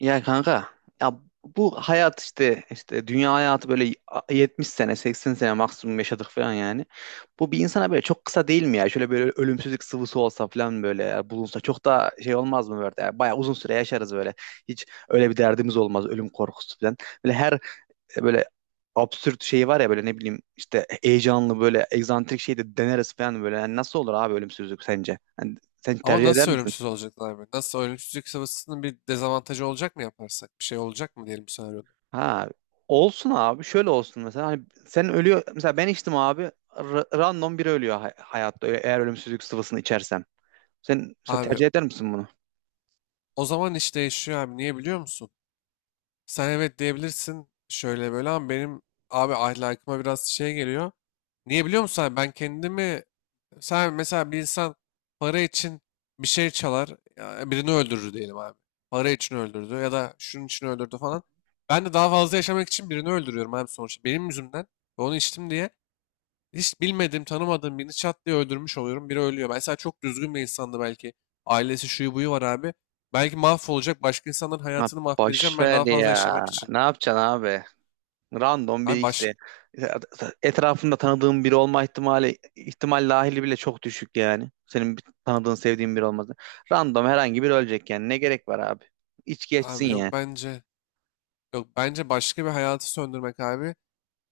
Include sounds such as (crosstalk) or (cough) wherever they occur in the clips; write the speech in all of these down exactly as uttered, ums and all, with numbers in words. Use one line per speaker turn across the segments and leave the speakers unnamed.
Ya kanka ya bu hayat işte işte dünya hayatı böyle yetmiş sene seksen sene maksimum yaşadık falan yani. Bu bir insana böyle çok kısa değil mi ya? Şöyle böyle ölümsüzlük sıvısı olsa falan böyle ya, bulunsa çok da şey olmaz mı böyle? Yani bayağı uzun süre yaşarız böyle. Hiç öyle bir derdimiz olmaz, ölüm korkusu falan. Böyle her e, böyle absürt şey var ya, böyle ne bileyim işte heyecanlı, böyle egzantrik şey de deneriz falan böyle. Yani nasıl olur abi ölümsüzlük sence? Yani sen
Ama
tercih eder
nasıl
misin?
ölümsüz olacaklar abi? Nasıl ölümsüzlük sıvısının bir dezavantajı olacak mı yaparsak? Bir şey olacak mı diyelim senaryoda?
Ha, olsun abi, şöyle olsun mesela, hani sen ölüyor mesela, ben içtim abi, r- random biri ölüyor hay- hayatta e- eğer ölümsüzlük sıvısını içersem. Sen mesela
Abi
tercih eder misin bunu?
o zaman iş değişiyor abi. Niye biliyor musun? Sen evet diyebilirsin şöyle böyle ama benim abi ahlakıma biraz şey geliyor. Niye biliyor musun abi? Ben kendimi sen mesela bir insan para için bir şey çalar ya birini öldürür diyelim abi. Para için öldürdü ya da şunun için öldürdü falan. Ben de daha fazla yaşamak için birini öldürüyorum abi sonuçta. Benim yüzümden ve onu içtim diye. Hiç bilmediğim, tanımadığım birini çat diye öldürmüş oluyorum. Biri ölüyor. Mesela çok düzgün bir insandı belki. Ailesi şuyu buyu var abi. Belki mahvolacak. Başka insanların
Ha,
hayatını mahvedeceğim
boş
ben
ver
daha fazla
ya.
yaşamak için.
Ne yapacaksın abi? Random biri
Abi
işte.
baş...
Etrafında tanıdığın biri olma ihtimali, ihtimal dahili bile çok düşük yani. Senin bir tanıdığın, sevdiğin biri olması. Random herhangi biri ölecek yani. Ne gerek var abi? İç geçsin
Abi
ya.
yok bence... Yok bence başka bir hayatı söndürmek abi.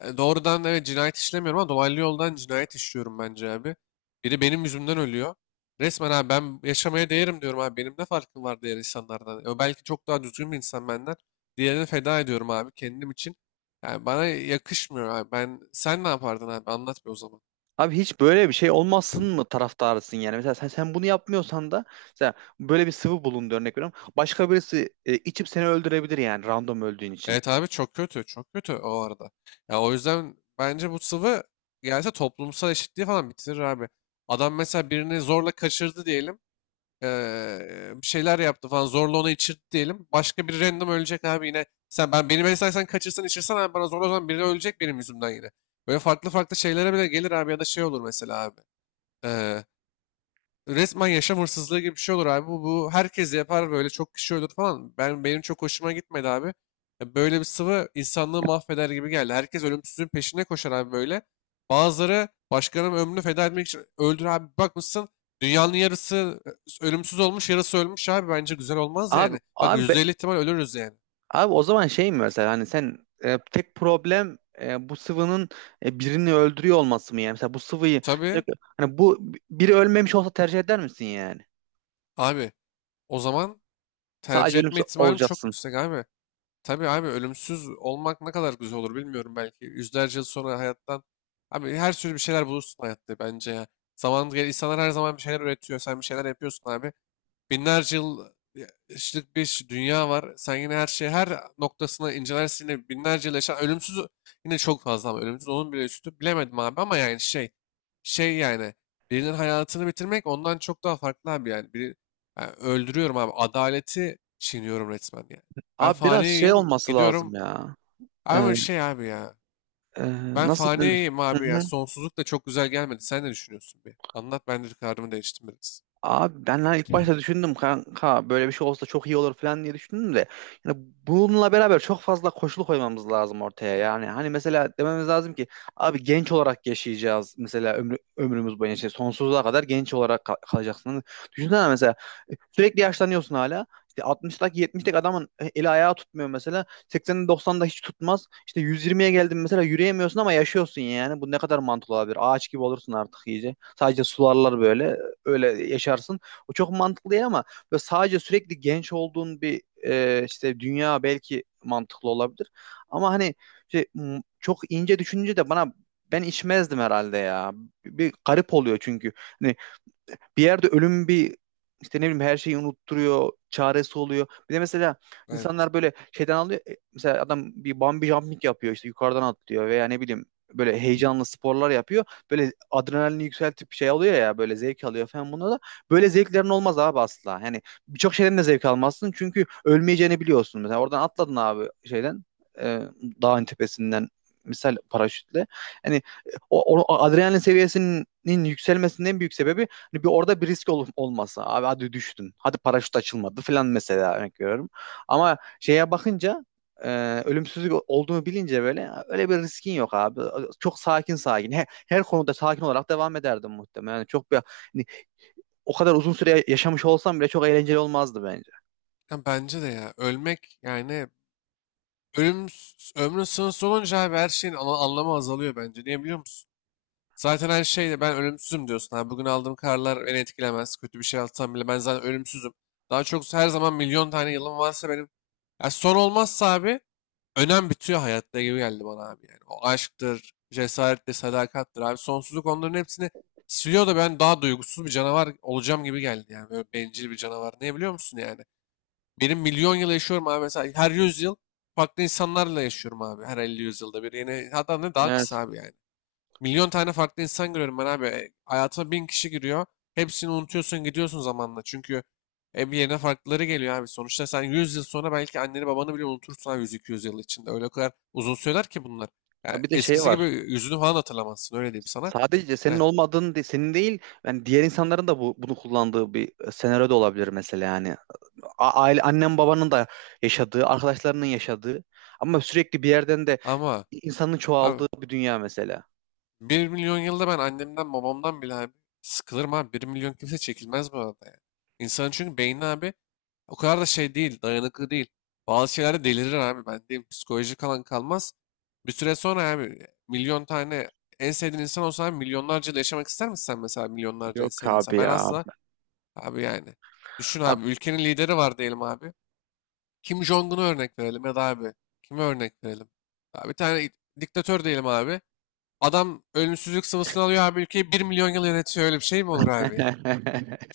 E, doğrudan evet cinayet işlemiyorum ama dolaylı yoldan cinayet işliyorum bence abi. Biri benim yüzümden ölüyor. Resmen abi ben yaşamaya değerim diyorum abi. Benim ne farkım var diğer insanlardan? E, o belki çok daha düzgün bir insan benden. Diğerini feda ediyorum abi kendim için. Yani bana yakışmıyor abi. Ben sen ne yapardın abi? Anlat bir o zaman.
Abi, hiç böyle bir şey olmasın mı taraftarısın yani? Mesela sen, sen bunu yapmıyorsan da mesela böyle bir sıvı bulundu, örnek veriyorum. Başka birisi e, içip seni öldürebilir yani, random öldüğün için.
Evet abi çok kötü. Çok kötü o arada. Ya o yüzden bence bu sıvı gelse toplumsal eşitliği falan bitirir abi. Adam mesela birini zorla kaçırdı diyelim. Eee, bir şeyler yaptı falan zorla ona içirdi diyelim. Başka bir random ölecek abi yine. Sen ben beni mesela sen kaçırsan içirsen abi bana zorla o zaman biri ölecek benim yüzümden yine. Böyle farklı farklı şeylere bile gelir abi ya da şey olur mesela abi. Resmen yaşam hırsızlığı gibi bir şey olur abi. Bu, bu herkes yapar böyle çok kişi ölür falan. Ben benim çok hoşuma gitmedi abi. Ya böyle bir sıvı insanlığı mahveder gibi geldi. Herkes ölümsüzlüğün peşine koşar abi böyle. Bazıları başkalarının ömrünü feda etmek için öldür abi. Bir bakmışsın dünyanın yarısı e, ölümsüz olmuş, yarısı ölmüş abi. Bence güzel olmaz
Abi
yani. Bak
abi be-
yüzde elli ihtimal ölürüz yani.
Abi, o zaman şey mi mesela, hani sen, e, tek problem, e, bu sıvının e, birini öldürüyor olması mı yani? Mesela bu sıvıyı,
Tabii
hani bu, biri ölmemiş olsa tercih eder misin yani?
abi o zaman tercih
Sadece
etme
ölümsüz
ihtimalim çok
olacaksın.
yüksek abi. Tabii abi ölümsüz olmak ne kadar güzel olur bilmiyorum belki. Yüzlerce yıl sonra hayattan. Abi her türlü bir şeyler bulursun hayatta bence ya. Zaman gel insanlar her zaman bir şeyler üretiyor. Sen bir şeyler yapıyorsun abi. Binlerce yıllık bir dünya var. Sen yine her şeyi her noktasına incelersin. Yine binlerce yıl yaşayan ölümsüz yine çok fazla ama ölümsüz onun bile üstü. Bilemedim abi ama yani şey şey yani birinin hayatını bitirmek ondan çok daha farklı abi yani. Biri, yani öldürüyorum abi. Adaleti çiğniyorum resmen yani. Ben
Abi biraz şey
faniyim
olması lazım
gidiyorum.
ya. Ee,
Ama şey abi ya.
e,
Ben
Nasıl denir?
faniyim
Hı
abi ya.
hı.
Sonsuzluk da çok güzel gelmedi. Sen ne düşünüyorsun bir? Anlat ben de kararımı değiştim biraz.
Abi ben hani ilk başta düşündüm kanka, böyle bir şey olsa çok iyi olur falan diye düşündüm de, yani bununla beraber çok fazla koşul koymamız lazım ortaya. Yani hani mesela dememiz lazım ki abi, genç olarak yaşayacağız, mesela ömrü, ömrümüz boyunca işte sonsuza kadar genç olarak kal- kalacaksın. Hani düşünsene mesela, e, sürekli yaşlanıyorsun hala işte, altmıştaki yetmişteki adamın e, eli ayağı tutmuyor, mesela seksende doksanda hiç tutmaz işte, yüz yirmiye geldin mesela yürüyemiyorsun ama yaşıyorsun. Yani bu ne kadar mantıklı olabilir? Ağaç gibi olursun artık iyice, sadece sularlar böyle, öyle yaşarsın. O çok mantıklı değil ama böyle sadece sürekli genç olduğun bir e, işte dünya belki mantıklı olabilir. Ama hani şey, m- çok ince düşününce de bana ben içmezdim herhalde ya. Bir garip oluyor çünkü. Hani bir yerde ölüm bir, işte ne bileyim, her şeyi unutturuyor, çaresi oluyor. Bir de mesela
Evet.
insanlar böyle şeyden alıyor. e, Mesela adam bir bungee jumping yapıyor işte, yukarıdan atlıyor veya ne bileyim böyle heyecanlı sporlar yapıyor. Böyle adrenalini yükseltip şey alıyor ya, böyle zevk alıyor falan buna da. Böyle zevklerin olmaz abi, asla. Yani birçok şeyden de zevk almazsın çünkü ölmeyeceğini biliyorsun. Mesela oradan atladın abi, şeyden, e, dağın tepesinden, misal paraşütle. Hani o, o o adrenalin seviyesinin yükselmesinin en büyük sebebi, hani bir, orada bir risk ol- olmasa abi, hadi düştün, hadi paraşüt açılmadı falan, mesela örnek veriyorum. Ama şeye bakınca, e, ölümsüzlük olduğunu bilince böyle, öyle bir riskin yok abi. Çok sakin sakin. He- Her, konuda sakin olarak devam ederdim muhtemelen. Yani çok bir, hani, o kadar uzun süre yaşamış olsam bile çok eğlenceli olmazdı bence.
Ya bence de ya ölmek yani Ölüm s- ömrün sınırsız olunca abi her şeyin ana- anlamı azalıyor bence. Niye biliyor musun? Zaten her şeyde ben ölümsüzüm diyorsun. Abi bugün aldığım kararlar beni etkilemez. Kötü bir şey atsam bile ben zaten ölümsüzüm. Daha çok her zaman milyon tane yılım varsa benim. Ya son olmazsa abi önem bitiyor hayatta gibi geldi bana abi. Yani o aşktır, cesarettir, sadakattır abi. Sonsuzluk onların hepsini siliyor da ben daha duygusuz bir canavar olacağım gibi geldi. Yani böyle bencil bir canavar. Ne biliyor musun yani? Benim milyon yıl yaşıyorum abi. Mesela her yüz yıl farklı insanlarla yaşıyorum abi. Her elli yüzyılda bir. Yine hatta ne daha kısa
Evet.
abi yani. Milyon tane farklı insan görüyorum ben abi. E, hayatıma bin kişi giriyor. Hepsini unutuyorsun gidiyorsun zamanla. Çünkü e, bir yerine farklıları geliyor abi. Sonuçta sen yüz yıl sonra belki anneni babanı bile unutursun abi yüz iki yüz yıl içinde. Öyle o kadar uzun süreler ki bunlar. Yani
Ha, bir de şey
eskisi gibi
var.
yüzünü falan hatırlamazsın öyle diyeyim sana.
Sadece senin
Ne?
olmadığın, de- senin değil, yani diğer insanların da bu, bunu kullandığı bir senaryo da olabilir mesela yani. A- aile, annem babanın da yaşadığı, arkadaşlarının yaşadığı ama sürekli bir yerden de
Ama
insanın
abi
çoğaldığı bir dünya mesela.
bir milyon yılda ben annemden babamdan bile abi sıkılırım abi. Bir milyon kimse çekilmez bu arada yani. İnsanın çünkü beyni abi o kadar da şey değil, dayanıklı değil. Bazı şeylerde delirir abi ben diyeyim. Psikolojik alan kalmaz. Bir süre sonra abi milyon tane en sevdiğin insan olsa abi, milyonlarca yıl yaşamak ister misin sen mesela milyonlarca en
Yok
sevdiğin
abi
insan? Ben
ya.
asla abi yani. Düşün abi ülkenin lideri var diyelim abi. Kim Jong-un'u örnek verelim ya da abi kime örnek verelim? Abi bir tane diktatör diyelim abi. Adam ölümsüzlük sıvısını alıyor abi ülkeyi bir milyon yıl yönetiyor. Öyle bir şey mi olur abi yani?
(laughs)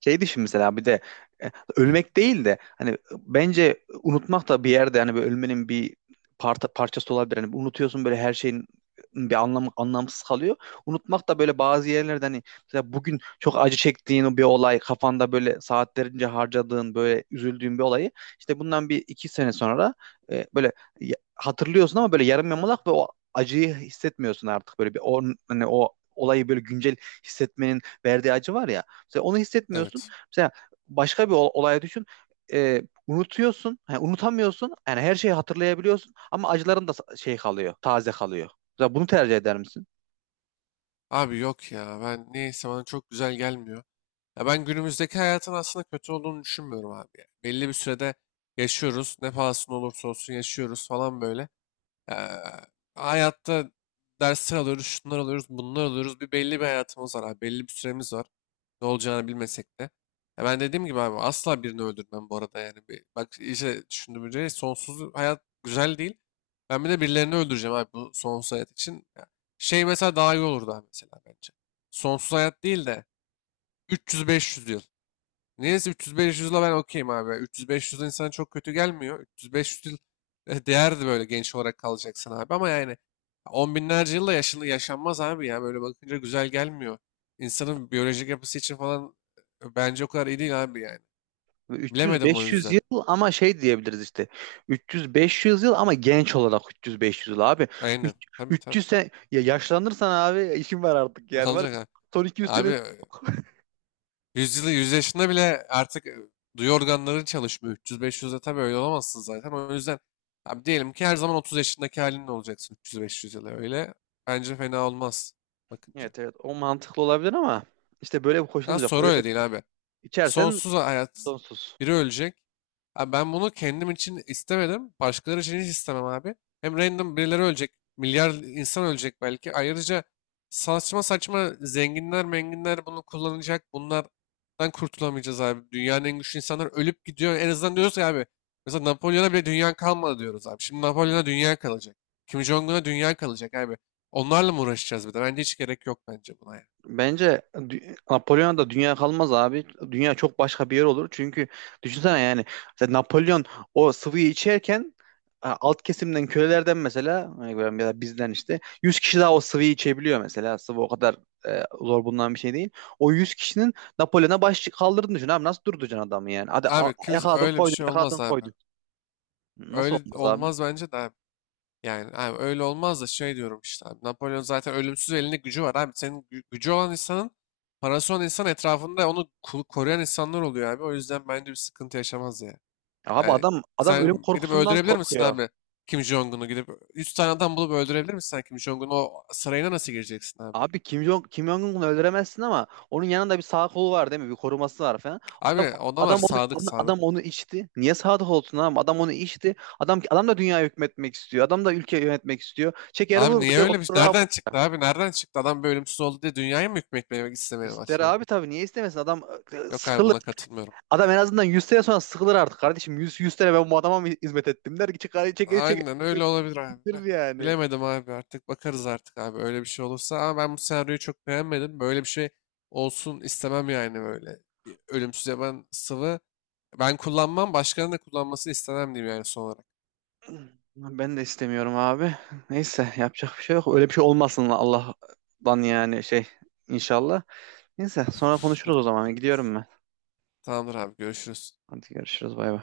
Şey düşün mesela, bir de e, ölmek değil de, hani bence unutmak da bir yerde, hani böyle ölmenin bir parça, parçası olabilir. Hani unutuyorsun, böyle her şeyin bir anlamı, anlamsız kalıyor. Unutmak da böyle bazı yerlerde, hani mesela bugün çok acı çektiğin o bir olay, kafanda böyle saatlerince harcadığın, böyle üzüldüğün bir olayı, işte bundan bir iki sene sonra e, böyle ya- hatırlıyorsun ama böyle yarım yamalak, ve o acıyı hissetmiyorsun artık. Böyle bir on, hani o olayı böyle güncel hissetmenin verdiği acı var ya, mesela onu hissetmiyorsun.
Evet.
Mesela başka bir ol- olay düşün. Ee, Unutuyorsun. Yani unutamıyorsun. Yani her şeyi hatırlayabiliyorsun ama acıların da sa- şey kalıyor, taze kalıyor. Mesela bunu tercih eder misin?
Abi yok ya. Ben neyse bana çok güzel gelmiyor. Ya ben günümüzdeki hayatın aslında kötü olduğunu düşünmüyorum abi ya. Belli bir sürede yaşıyoruz. Ne pahasına olursa olsun yaşıyoruz falan böyle. Eee, hayatta dersler alıyoruz, şunlar alıyoruz, bunlar alıyoruz. Bir belli bir hayatımız var abi. Belli bir süremiz var. Ne olacağını bilmesek de. Ya ben dediğim gibi abi asla birini öldürmem bu arada yani. Bir, bak iyice düşündüğümce sonsuz hayat güzel değil. Ben bir de birilerini öldüreceğim abi bu sonsuz hayat için. Ya şey mesela daha iyi olurdu abi mesela bence. Sonsuz hayat değil de üç yüz beş yüz yıl. Neyse üç yüz beş yüz ben okeyim abi. üç yüz beş yüz insan çok kötü gelmiyor. üç yüz beş yüz yıl e, değerdi böyle genç olarak kalacaksın abi. Ama yani on binlerce yılla yaşını yaşanmaz abi ya. Böyle bakınca güzel gelmiyor. İnsanın biyolojik yapısı için falan e, bence o kadar iyi değil abi yani. Bilemedim o
üç yüz beş yüz
yüzden.
yıl, ama şey diyebiliriz işte. üç yüz beş yüz yıl ama genç olarak, üç yüz beş yüz yıl abi.
Aynen.
Üç-
Tabii tabii.
300 sen ya yaşlanırsan abi işin var artık,
(laughs) Ne
yani var,
abi?
ya. Son iki yüz sene...
Abi yüz yüzyılı, yüz yaşında bile artık e, duyu organları çalışmıyor. üç yüz beş yüzde tabii öyle olamazsın zaten. O yüzden abi diyelim ki her zaman otuz yaşındaki halinle olacaksın üç yüz beş yüz yıla öyle. Bence fena olmaz bakınca.
Evet evet, o mantıklı olabilir ama işte böyle bir
Daha
koşulumuz yok.
sonra
Böyle
öyle değil abi.
içersen
Sonsuz hayat.
sonsuz.
Biri ölecek. Abi ben bunu kendim için istemedim. Başkaları için hiç istemem abi. Hem random birileri ölecek. Milyar insan ölecek belki. Ayrıca saçma saçma zenginler menginler bunu kullanacak. Bunlardan kurtulamayacağız abi. Dünyanın en güçlü insanlar ölüp gidiyor. En azından diyoruz ki abi. Mesela Napolyon'a bile dünya kalmadı diyoruz abi. Şimdi Napolyon'a dünya kalacak. Kim Jong-un'a dünya kalacak abi. Onlarla mı uğraşacağız bir de? Bence hiç gerek yok bence buna ya.
Bence dü- Napolyon'a da dünya kalmaz abi. Dünya çok başka bir yer olur. Çünkü düşünsene yani, mesela Napolyon o sıvıyı içerken, e, alt kesimden kölelerden mesela, e, ya da bizden işte yüz kişi daha o sıvıyı içebiliyor mesela. Sıvı o kadar e, zor bulunan bir şey değil. O yüz kişinin Napolyon'a baş kaldırdığını düşün abi. Nasıl durduracaksın adamı yani? Hadi a-
Abi kimse
yakaladın
öyle bir
koydun,
şey
yakaladın
olmaz abi.
koydun. Nasıl
Öyle
olmaz abi?
olmaz bence de abi. Yani abi öyle olmaz da şey diyorum işte abi. Napolyon zaten ölümsüz elinde gücü var abi. Senin gü- gücü olan insanın parası olan insan etrafında onu ku- koruyan insanlar oluyor abi. O yüzden bence bir sıkıntı yaşamaz ya.
Abi
Yani
adam adam ölüm
sen gidip
korkusundan
öldürebilir misin
korkuyor.
abi Kim Jong-un'u gidip yüz tane adam bulup öldürebilir misin sen Kim Jong-un'u o sarayına nasıl gireceksin abi?
Abi Kim Jong Kim Jong-un'u öldüremezsin ama onun yanında bir sağ kolu var değil mi? Bir koruması var falan.
Abi
Adam
adamlar
adam onu
sadık
onu-
sadık.
adam onu içti. Niye sağ kol olsun adam? Adam onu içti. Adam adam da dünya hükmetmek istiyor. Adam da ülke yönetmek istiyor. Çeker
Abi
vur
niye
ya
öyle bir
otur
şey?
abi.
Nereden çıktı abi? Nereden çıktı? Adam böyle ölümsüz oldu diye dünyaya mı hükmetmeye istemeye
İster
başladı?
abi tabii, niye istemesin? Adam e,
Yok abi
sıkılır.
buna katılmıyorum.
Adam en azından yüz sene sonra sıkılır artık kardeşim. Yüz yüz sene ben bu adama mı hizmet ettim der ki çıkar çeker çeker
Aynen öyle olabilir abi
bitirir
de.
yani.
Bilemedim abi artık bakarız artık abi öyle bir şey olursa. Ama ben bu senaryoyu çok beğenmedim. Böyle bir şey olsun istemem yani böyle. Ölümsüz yaban sıvı ben kullanmam başkalarının da kullanmasını istemem diyeyim yani son olarak.
Ben de istemiyorum abi. Neyse, yapacak bir şey yok. Öyle bir şey olmasın Allah'tan, yani şey, inşallah. Neyse, sonra konuşuruz o zaman. Gidiyorum ben.
Tamamdır abi görüşürüz.
Hadi görüşürüz. Bay bay.